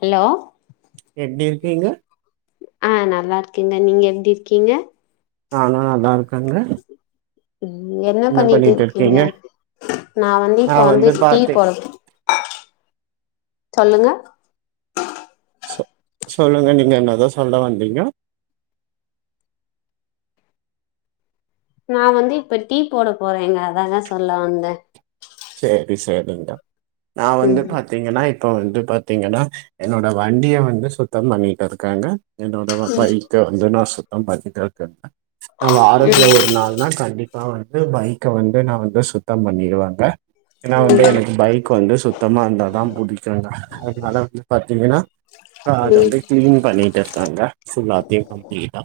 Hello எப்டி இருக்கீங்க? ஆ நல்லாருக்கேங்க நீங்க எப்டி இருக்கீங்க? ஆ நா நல்லா இருக்கேங்க ம் என்ன பண்ணிட்டு இருக்கீங்க நா வந்து இப்ப வந்து டீ போடப் சொல்லுங்க சொ சொல்லுங்க நீங்க என்னதோ சொல்ல வந்தீங்கோ நா வந்து இப்ப டீ போடப் போறேங்க அததா சொல்ல வந்தே சேரி சேரிங்கோ நா ம் வந்து பாத்தீங்கன்னா இ ப்ப வந்து பாத்தீங்கன்னா என்னோட வண்டிய வந்து சுத்தம் பண்ணிட்டு இருக்கேங்க என்னோட பைக்க வந்து நா சு த்தம் படுத்திட்டே இருக்கே ஆ வாரத்துல ம் ஒரு நாள் நா கண்டிப்பா வந் து பைக்க வந்து நா வந்து சுத்தம் பண்ணிருவங்க ஏன்னா வந்து ம் எனக்கு பைக் வந்து சுத்தமா இருந்தாதா புடிக்குங்க அதனால வந்து பாத்தீங்கன்னா ஆ அத ம் வந்து கிளீன் பண்ணிட்டு இருக்கங்க ஃபுல்லாத்தையு கம்ப்ளீட்டா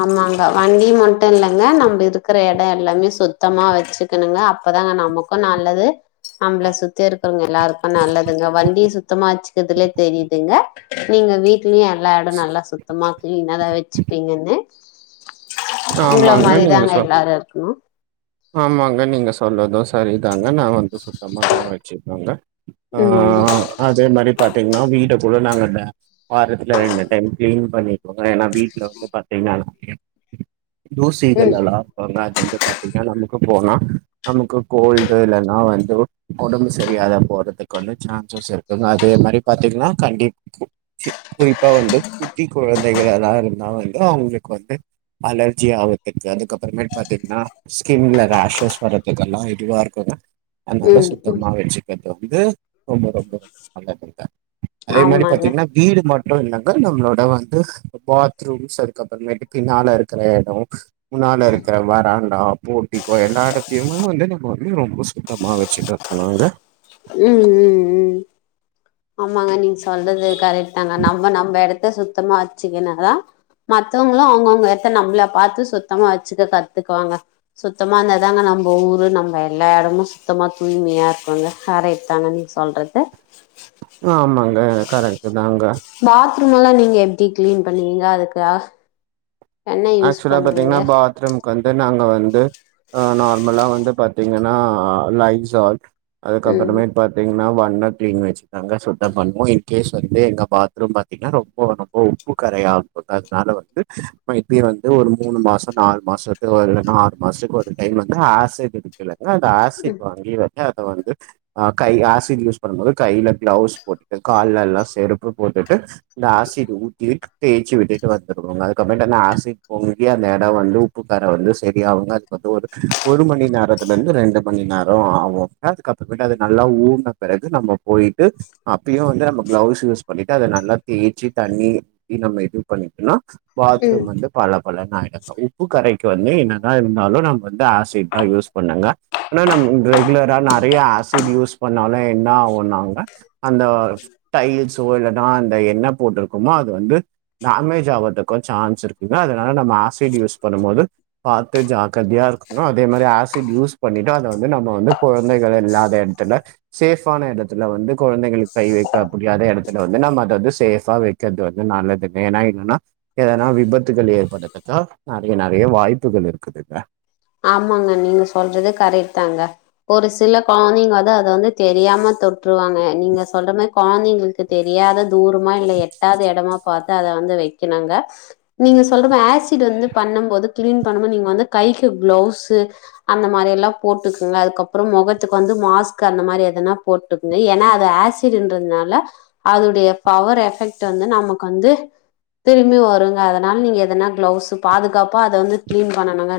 ஆமாங்க வண்டி மட்டு இல்லங்க நம்ப இருக்கிற எடோ எல்லாமே சுத்தமா வச்சுக்கணுங்க அப்பதாங்க நமக்கு நல்லது நம்மள சுத்தி இருக்கறவங்க எல்லாருக்கு நல்லதுங்க வண்டி சுத்தமா வச்சுக்கதுரலயே தெரியுதுங்க நீங்க வீட் லயு எல்லா எடோ நல்ல சுத்தமா கிளீனாதா வச்சுப்பீங்கன் னு உங்கள ஆமாங்க நீங்க மாரிதாங்க சொ எல்லாரு இருக்கணு ஆமாங்க நீங்க சொல்றது சரிதாங்க நா வந்து சுத்தமாகதா வச்சிப்பேங்க ஆ ம் அதே மாரி பாத்தீங்னா வீடு ஃபுல்லா நாங்க வா வாரத்துல ரெண்டு டைம் கிளீன் பண்ணி ருவே ஏன்னா வீட்ல வந்து பாத் தீங்கனா எனக்கு புடிக்காது தூசி ம் இதுலலா [unintelligible] வந்து பாத் நமக்கு போனா நமக்கு கோல்டு இல்லன்னா வந்து ஒடம்பு சரியாகாம போறதுக்கு வந்து சான்சஸ் இருக்குங்க அதே மாரி பாத்தீங்கன்னா கண்டிப் கு கெ குறிப்பா வந்து குட்டி கொழந்தைகள் எல்லா இருந்தா வந்து அவங்களுக்கு வந்து அலர்ஜி ஆகுறதுக்கு அதுக்கப்புறமேட் பாத்தீங்கன்னா ஸ்கின்ல ராஷஸ் வரறதுக்கெல்லா இதுவா இருக்குன்னா அதனால ம் ம் சுத்தம்மா வச்சிக்கர்து இது ரொம்ப ரொம்ப நல்லா இருக்குங்க அதே மாரி ஆமாங்க பாத்தீங்கன்னா வீடு ம அப்றோ என்னங்க நம்மளோட வந்து பாத்ரூம்ஸ் அதுக்குப்புறமேட்டு பின்னால இருக்கிற எடோ முன்னால இருக்கிற வராண்டா போர்டிகோ எல்லா எடத்தையுமே வந்து நம்ம வந்து ரொம்ப சுத்தமா வச்சுட்டு இருக்கனுங்க ம் ம் ம் ஆமாங்க நீங்க சொல்றது கரெக்ட் நாங்க நம்ப நம்ப எடத் த சுத்தமா வச்சிக்கினாதான் மத்தவங்களும் அவுங்கவுங்க எத்த நம்மள பாத்து சுத்தமா வச்சிக்க கத்துக்குவாங்க சுத்தமா இருந்தாதாங்க நம்ப ஊரு நம்ப எல்லா எடமும் சுத்தமா தூய்மையா இருக்கோங்க கரெட் தாங்க நீங்க சொல்றது ஆ ஆமாங்க கரெட்டு தாங்க ரூம் எல்லாம் நீங்க எப்டி கிளீன் பண்ணுவீங்க அதுக்கு ஆ ஆக்சுவலா பத்தீங்கன்னா பாத்ரூம்கு வந்து நாங் க வந்து ஆ நார்மலா வந்து பாத்தீங்கன்னா லைசால் ம் அதுக்கப்பறமேட் பாத்தீங்கன்னா வன் இன்னொரு கிளின் வச்சிகோங்க சுத்தம் பண்ணுவோம் இ்ன்கேஸ் வந்து எங்க பாத்ரூம் பாத்தீங்கன்னா ரொம்ப ரொம்ப உப்பு கரையா இருக்கும் அதனால வந்து னா இப்பயு வந்து ஒரு மூணு மாசம் நாலு மாசத்துக்கு ஒரு ஆறு மாசத்துக்கு ஒரு டைம் வந்து ஆசிட் இருக்குல்ல ஆனா அந்த ஆசிட் வாங்கி வப் க அத வந்து ஆ கை ஆசிட் யூஸ் பண்ணும்போது கையில கிளவுஸ் போட்டுட்டு கால்ல எல்லாம் செருப்பு போட்டுட்டு இந்த ஆசிட் ஊத்தி தேய்ச்சி விட்டுட்டு வந்துருவங்க அதுக்கப் றமேட்டு அந்த ஆசிட் பொங்கி அந்த எடம் வந்து உப்புக்கர வந்து சரியாவுங்க அதுக்கப்றோ ஒரு ஒரு மணி நேரத்துல இருந்து ரெண்டு மணி நேரம் ஆவுங்க அதுக்கப்பறமேட்டு அது நல்லா ஊறுன பெறகு நம்ம போயிட்டு அப்பயும் வந்து நம்ம கிளவுஸ் யூஸ் பண்ணிட்டு அத நல்லா தேய்ச்சி தண்ணியி நம்ம எப்பியு பண்ணிகிட்டனா ம் பாத்ரூம் வந்து பல பலன் ஆயி உப்பு கரைக்கு வந்து என்னதா இருந்தாலும் நம்ம வந்து ஆசிட் தான் யூஸ் பண்ணுங்க ன நம் இங் ரெகுலரா நறையா ஆசிட் யூஸ் பண்ணாலும் என்ன ஆவுனாங்க அந்த டைல்ஸ் சோ இல்லனா அந்த என்னா போட்டுருக்கோமோ அது வந்து டேமேஜ் ஆவது க்கும் சான்ஸ் இருக்குங்க அதனால நம்ம ஆசிட் யூஸ் பண்ணும் போது பாத்து ஜாக்கிரதையா இருக்கனு அதே மாரி ஆசிட் யூஸ் பண்ணிட்டு அத வந்து நம்ம வந்து கொழந்தைகள் இல்லாத எடத்துல சேஃபான எடத்துல வந்து கொழந்தைகளுக்கு கை வைக்க முடியாத எடத்துல வந்து நம்ப அத வந்து சேஃபா வைக்கறது வந் து நல்லதுங்க ஏன்னா என்னன்னா எதனா விபத்துகள் ஏற்படறதுக்கா நறையா நறையா வாய்ப்புகள் இருக்குதுங்க ஆமாங்க நீங்க சொல்றது கரெட் தாங்க ஒரு சில கொழந்தைங்க வந்து அத வந்து தெரியாம தொட்டுருவாங்க நீங்க சொல்ற மாரி கொழந்தைங்களுக்கு தெரியாத தூரமா இல்ல எட்டாத எடமா பாத் த அத வந்து வைக்கணுங்க நீங்க சொல்றம ஆசிட் வந்து பண்ணம் போது கிளீன் பண்ணமோ நீங்க வந்து கைக் கு கிளவுஸ் அந்த மாரி எல்லாம் போட்டுக்குங்க அதுக்கப்புறம் மொகத்துக்கு வந்து மாஸ்க்கு அந்த மாரி எதனா போட்டுக்குங்க ஏன்னா அது ஆசிடுன்றதுனால அதுடைய பவர் எஃபெக்ட் வந்து நமக்கு வந்து திரும்பி வருங்க அதனால நீங்க எதனா கிளவுஸு பாதுகாப்பா அத வந்து கிளீன் பண்ணணுங்க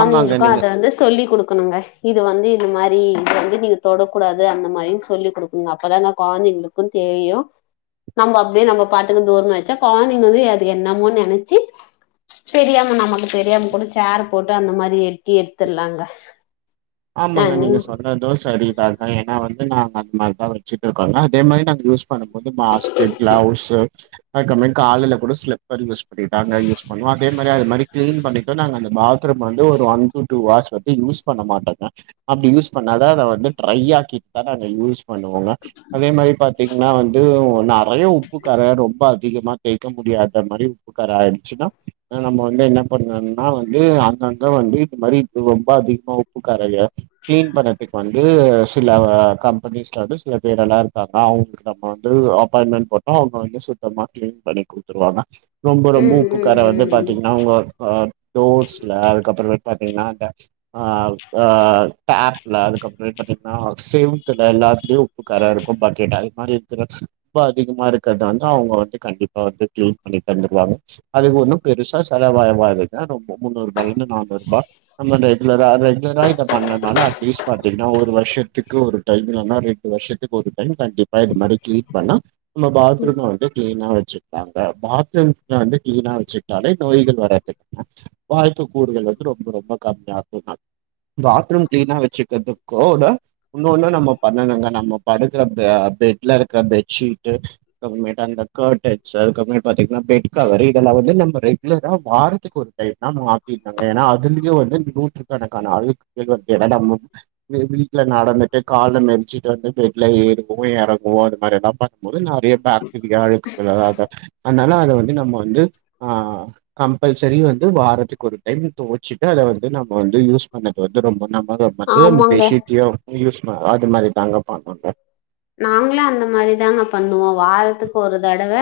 ஆமாங்க நீங்க அத வந்து சொல்லிக் குடுக் கணுங்க இது வந்து இது மாரி இது வந்து நீங்க தொடக்கூடாது அந்த மாரினு சொல்லி குடுக்கனுங்க அப்பதாங்க கொழந்தைங்களுக்கும் தெரியும் நம்ப அப்டே நம்ப பாட்டுக்கு தூரமா வச்சா கொழந்தைங்க வந்து அது என்னமோன் நெனைச்சி தெரியாம நமக்கு தெரியாம கூட சேர் போட்டு அந்த மாரி எட்டி எடுத்துர்லாங்க ஆ ஆமாங்க நீ நீங்க சொல்றதும் சரிதாங்க ஏன்னா வந்து டு நாங்க அந்த மாரிதா வச்சிட்டு இருக்கோன்னா அதே மாரி நாங்க யூஸ் பண்ணபோது மாஸ்க்கு கிளவ்ஸு அதுக்கப்பமேட் காலில கூட ஸ்லிப்பர் யூஸ் பண்ணி தாங்க யூஸ் பண்ணுவோ அதே மாரி அது மாரி க்ளீன் பண்ணிட்டு நாங்க அந்த பாத்ரூம் வந்து ஒரு ஒன் டு டூ ஆர்ஸ் வந்து யூஸ் பண்ண மாட்டோ அப்டி யூஸ் பண்ணாதா அத வந்து ட்ரை ஆக்கிட்டு தா நாங்க யூஸ் பண்ணுவோங்க அதே மாரி பாத் திங்னா வந்து உ ந றைய உப்பு கற ரொம்ப அ திகமா தேய்க்க முடியாத மாரி உப்புக்கற ஆயிடுச்சுன்னா நம்ம வந்து என்ன பண்ணன்னா வந்து அங்கங்க வந்து இது மாரி ரொம்ப அதிகமா‌ உ ப்புக் கறைய க்ளீன் பண்ணற்துக்கு வந்து சில கம்பெனிஸ்ல வந்து சில பேர் எல்லா இருக்காங்க அவுங்ளுக்கு நம்ம வந்து அப்பாயின்மென்ட் போட்டா அவுங்க வந்து சுத்தமா கிளீன் பண்ணி குடுத்துருவாங்க ரொம்ப ரொம்ப ம் ம் உப்புக்கற வந்து ம் ம் பாத்தீங்னா உங்க அ டோர்ஸ்ல அதுக்கப்புற பாத்தீங்னாக்க ஆ அ ஆ டேப்ல அதுக்கப்றமேட் பாத்தீங்னா செவுத்துல எல்லாத்துலயு உப்புக்கற இருக்கு பக்கெட் அது மாரி இருக்குற உப்பு அதிகமா இருக்கற்த வந்து அவுங்க வந்து கண்டிப்பா வந்து க்ளீன் பண்ணி தந்துடுவாங்க அதுக்கு ஒன்னு பெருசா செலவாவாதுங்க ரொம்ப முந்நூருபாலெந்து நானூறுபா நம்ம ரெகுலரா ரெ குலரா இத பண்லனாலு அட்லீஸ்ட் பாத்தீங்கனா ஒரு வருஷத்துக்கு ஒரு டைம் இல்லனா ரெண்டு வருஷத்துக்கு ஒரு டைம் கண்டிப்பா இது மாரி கிளீன் பண்ணா நம்ம பாத்ரூம வந்து க்ளீனா வ ச்சுக்லாங்க பாத்ரூம் வந்து கிளீனா வச்சுக்டாலே நோய்கள் வராதுக்கான வாய்ப்பு கூறுகள் வந்து ரொம்ப ரொம்ப கம்மியா [unintelligible] பாத்ரூம் க்ளீனா வச்சுக்கற்து கூட உன்னொன்னு நம்ம பண்ணனுங்க நம்ம படுக்குற ப பெட்ல இருக்குற பெட் ஷீட்டு அப்றமேட்டு அந்த கர்டைன்ஸு அதுக்கப்றமே பாத்தீங்னா பெட் கவரு இதெல்லா வந்து நம்ம ரெகுலரா வாரத்துக்கு ஒரு டைம்னா மாத்திர்னுங்க ஏனா அதுலயு வந்து நூத்து கணக்கான அழுக்கு [unintelligible] வீட்ல நடந்துட்டு கால மிதிச்சுட்டு வந்து பெட்ல ஏறுவோ எறங்குவோ அது மாரி எனா பா க்கும்மொது நெறைய பாக்டீரியா அழுக்குகள் [unintelligible] அதுனால அத வந்து நம்ம வந்து ஆ கம்பல்சரி வந்து வாரத்துக்கு ஒரு டைம் தொவச்சுட்டு அத வந்து நம் ம வந்து யூஸ் பண்ணது வந்து ரொம்ப நம்மளு வந்த ஆமாங்க பெட்ஷீட்லயு யூஸ் [unintelligible] து மாரி தாங்க பண்ணனு நாங்களு அந்த மாரி தாங்க பண்ணுவோ வாரத்துக்கு ஒரு தடவ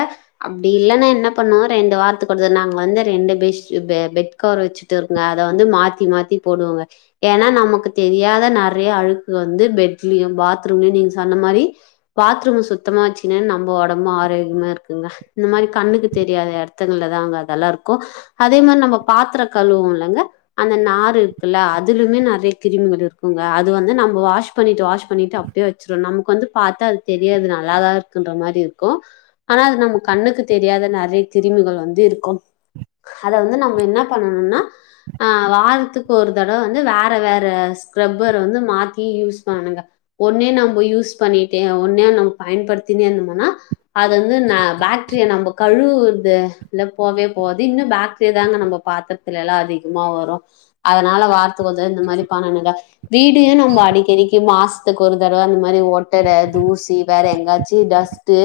அப்டி இல்லன்னா என்ன பண்ணுவோ ரெண்டு வாரத்துக்கு ஒரு தடவ நாங்க வந்து ரெண்டு் பெட்ஷ் பெ பெட் கவர் வச்சுட்டுருங்க அத வந்து மாத்தி மாத்தி போடுவோங்க ஏனா நமக்கு தெரியாத நறைய அழுக்கு வந்து பெட்லயு பாத்ரூம்லயு நீங்க சொ ன்ன மாரி பாத்ரூம சுத்தமா வச்சுனா நம்ம ஒடம்பு ஆரோக்கியமா இருக்குங்க இந்த மாரி கண்ணுக்கு தெரியாத எட த்துங்கள்ளதாங்க அதல்லா இருக்கு அதே மாரி நம்ம பாத்திர கழுவோல்லங்க அந்த நாரு இருக்குல்ல அதுலுமே நறைய கிருமிகள் இருக்குங்க அது வந்து நம்ம வாஷ் பண்ணிட்டு வாஷ் பண்ணிட்டு அப்டே வச்சு றோ நமக்கு வந்து பாத்தா அது தெரியாது நல்லதா இருக்குன்ற மாரி இருக்கு ஆனா அது நம்ம கண்ணுக்கு தெரியாத நறைய கிருமிகள் வந்து இருக்கு அத வந்து நம்ம என்ன பண்ணனுன்னா ஆ வாரத்துக்கு ஒரு தடவ வந்து வேற வேற ஸ்கரப்பர் வந்து மாத்தி யூஸ் பண்ணனுங்க ஒன்னே நம் ம யூஸ் பண்ணிட்டே ஒன்னே நம்ம பயன்படுத்தினே இருந்தோமனா அது வந்து ந பாக்டீரியா நம்ப கழுவுற்துலா போவே போவாது இன்னு பாக்டீரியா தாங்க நம்ப பாத்திரத்துலேலா அதிகமா வரு அதனால வாரத் துக்கு ஒரு தட இந்த மாரி பண்ணணுங்க வீடு நம்ம அடிக்கடிக்கு மா சத்க்கு ஒரு தட துற அந்த மாரி ஒட்டற தூசி வேற எங்காச்சி டஸ்ட்டு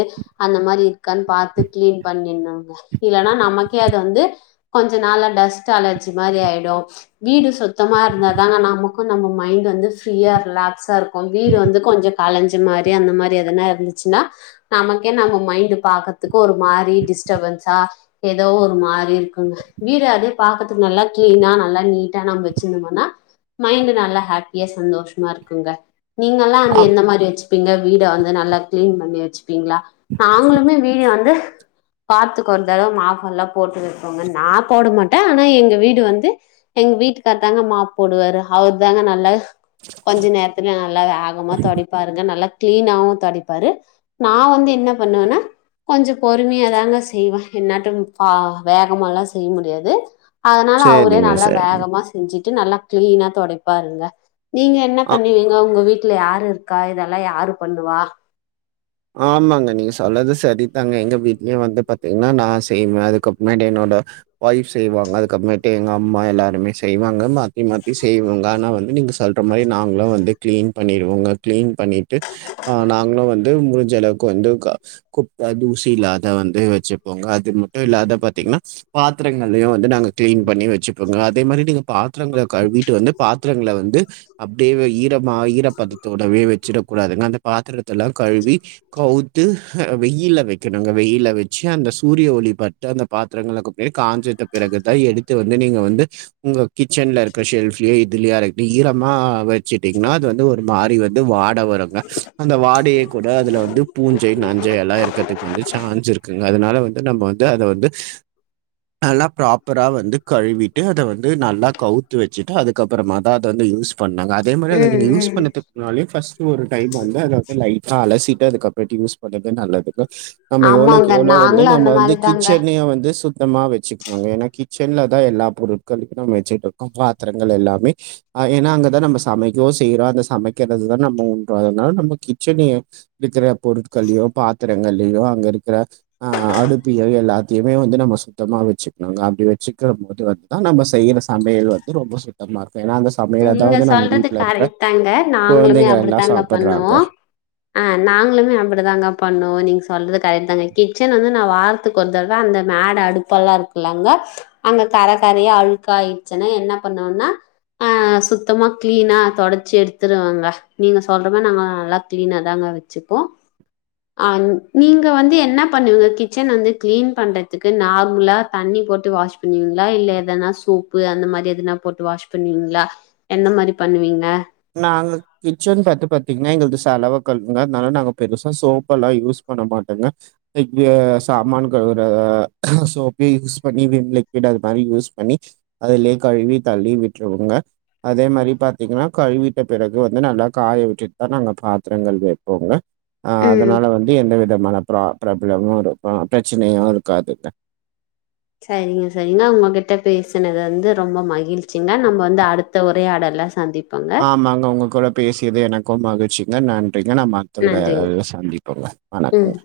அந்த மாரி இருக்கா பாத்து கிளீன் பண்ணினு இல்லனா நமக்கே அது வந்து கொஞ்ச நாள டஸ்ட் அலர்ஜி மாரி ஆயிடு வீடு சுத்தமா இருந்தாங்க நமக்கு நம்ம மைண்ட் வந்து ஃபிரியா ரிலாக்ஸ்சா இருக்கு வீடு வந்து கொஞ்சோ கலைஞ்ச மாரி அந்த மாரி எதனா இருந்துச்சுன்னா நமக்கே நம்ம மைண்ட் பாகதுக்கு ஒரு மாரி டிஸ்டபன்ஸா ஏதோ ஒரு மாரி இருக்குங்க வீடு அதே பாகதுக்கு நல்லா கிளனா நல்லா நீட்டா நம்ம வச்சிருந்தோமனா மைண்ட நல்ல ஹாப்பியா சந்தோஷமா இருக்குங்க நீங்கல்லா தி ஆ எந்த மாரி வச்சுப்பீங்க வீட வந்து நல்லா கிளீன் பண்ணி வச்சுப்பீங்களா நாங்களுமே வீடு வந்து பாத்தக்கு ஒரு தடவோ மாப்பெல்லா போட்டு இருக்கோங்க நா போட மாட்டே ஆனா எங்க வீடு வந்து எங்க வீட்டுக்கார தாங்க மாப் போடுவாரு அவர் தாங்க நல்லா கொஞ்ச நேரத்துல நல்லாவே ஆகமோ க்கரங்க நல்லா கிளீனவு தடிப்பரு நா வந்து என்ன பண்ணுவேன்னா கொஞ்சோ பொறுமையா தாங்க செய்வே என்னாடோ ஆ வேகமால்லா செய்ய முடியாது அதனால அவுரே சேரிங்க நல்லா சேரிங்க வேகமா செஞ்சுட்டு நல்லா கிளீனா தொடை பாருங்க நீங்க என்ன ஆ பண்ணுவீங்கோ உங்க வீட் ட்ல யாரு இருக் க்கா இதெல்லா யாரு பண்ணுவா ஆமாங்க நீங்க சொல்லறது சரிதாங்க எங்க வீட்லயு வந்து பாத்தீங்கன்னா நா செய்வே அதுக்க அப்புமேட் என்னோட ஒய்ஃப் செய்வாங்க அதுக்கப்புமேட்டு எங்க அம்மா எல்லாருமே செய்வாங்க மா த்தி மாத்தி செய்வாங்க ஆனா வந் நீங்கள் சொல்லற மாரி நாங்களு வந்து கிளீன் பண்ணிடுவோங்க கிளீன் பண்ணிட்டு ஆ நாங்களு வந் ட்டு முஞ்சளவு வந்து க குப்ப தூசி இல்லாத வந்து வச்சுப்போங்க அது மட்டு இல்லாத பத்திங்கன்னா பாத்திரங்களியு வந்து நாங்க கிளீன் பண்ணி வச்சுபோங்க அதே மாரி நீங்க பாத் த்திரங்கள கழுவிட்டு வந்து பாத்திரங்கள வந்து அப்பிடியே வை ஈரமா ஈரப்பதத்தோடவே வச்சுடக் கூடாதுங்க அந்த பாத்தரத்துலா கழுவி கவுத்து ஆ வெயில் வைக்கணுங்க வெயில வச்சு அந்த சூரிய ஒளி பட்டு அந்த பாத்திரங்கள கூப்புட்டு காஞ்சித்த பிறகுதா எடுத்து வந்து நீங்கள் வந்து உங்க கிச்சனில இருக்கிற ஷெல்ஃபலியோ இதுலயோ இருக்கு ஈரமாக வ ச்சிட்டிங்கன்னா அது வந்து ஒரு மாறி வந் த்து வாட் ட வருங்க அந்த வாடேயே த அதுல வந்து பூஞ்சை நஞ்சை எல்லா இருக்கறதுக்கு வந்து சான்ஸ் இருக்குங்க அத னால வந்து நம்ம வந்து அத வந்து நல்லா பிராப்பரா வந்து கழுவிட்டு அத வந் து நல்லா கவுத்து வச்சுட்டு அதுக்கப்புறமாதா அத வந்து யூஸ் பண்ணங்க அதே மாரி ம் நீங்க அத யூஸ் ம் பண்ணட்டு முன்னாலே பர்ஸ்ட் ஒரு டைம் வந்து அத அப்பிடியே லைட் அலசிட்டு அதுக்கப்புறட்டு யூஸ் பண்ணறது நல்லது நம்ம ஆமாங்க எவ்வளவுக்கு எவ்ளோ வந்து நாங்களு அந்த நம்ம வந்து மாரிதாங்க கிச்சனயே வந்து சுத் த்தமா வச்சுக்கணுங்க ஏன்னா கிச்சன்லதா எல்லா பொருட்களுக்கு நம்ம வச்சுட்டுருகோ பாத்திரங்கள் எல்லாமே ஆ ஏன்னா அங்கதா நம்ம சமைக்கவோ செய்யறோ அந்த சமைக்கிறதுதா நம்ம உண்றோ அதனால நம்ம கி ச்சனைய இருக்கிற பொருட்கள்ளியோ பாத்திரங்கள்லியோ அங்க இருக்கிற ஆ அடுப்பயோ எல்லாத்தையுமே வந்து நம்ம சுத்தமாக வச்சுக்கணாங்க அப்பிடி வச்சுக்கிற போது வந்துதா நம்ம செய்யிற சமையல் வந்து ரொம்போ சுத்தமா இருக் நீங்க சொல்றது கரெக்ட் தாங்க நாங்களுமே குழந்தைங்க எல்லாம் அப்டித்தாங்க சாப்பிடுறாங்க. பண்ணுவோ ஆ நாங்களுமே அப்டிதாங்க பண்ணுவோ நீங்க சொல்றது கரெக்ட் தாங்க கிச்சன் வந்து நா வாரத்துக்கு ஒரு தடவ அந்த மேட அடுப்பெல்லா இருக்குல்லங்க அங்க கர கரயா அழுக்க ஆயிடுச்சுன்னா என்ன பண்ணுவேண்ணா ஆ சுத்தமாக கிளீனா தொடச்சி எடுத்துருவேங்க நீங்க சொல்ற மாரி நாங்க நல்லா கிளீனா தாங்க வச்சுப்போ ஆ நீங்க வந்து என்ன பண்ணுவீங்க கிச்சன வந்து கிளீன் பண்றதுக்கு நார்மலா தண்ணி போட்டு வாஷ் பண்ணுவீங்களா இல்ல எதனா சோப்பு அந்த மாரி எதனா போட்டு வாஷ் பண்ண பண்ணுவீங்ளா என்ன மாரி பண்ணுவீங்க நாங்க கிச்சன் பாத்து பாத்தீங்கன்னா எங்களுக்கு சலவை கல்லுங்க அதனால நாங்க பெருசா சோப்பல்லா யூஸ் பண்ண மாட்டோங்க சாமானா கழுவுற சோப்பையே யூஸ் பண்ணி விம் லிக்விட் அது மாரி யூஸ் பண்ணி அதுலயே கழுவி தள்ளி விட்டுருவோங்க அதே மாரி பாத்தீங்கனா கழுவிட்ட பிறகு வந்து நல்லா காய வச்சுட்டு தா நாங்க பாத்திரங்க வைப்போங்க ஆ ம் அதனால வந்து எந்த வித மன ப்ராதப் ப்ரபளமு இருக்கு பிரச்சனையு இருக்காது சரிங்க சரிங்க உங்ககிட்ட பேசுனது வந்து ரொம்ப மகிழ்ச்சி ங்க நம்ம வந்து அடுத்த உரையாடல சந்திப் ஆமாங்க உங்க கூட பேசியது எனக்கு மகிழ்ச்சி ந ந ன் [unintelligible] ங்கன நன்றிங்க மத்தவ சந்திப்போங்க ம் வணக்கோங்க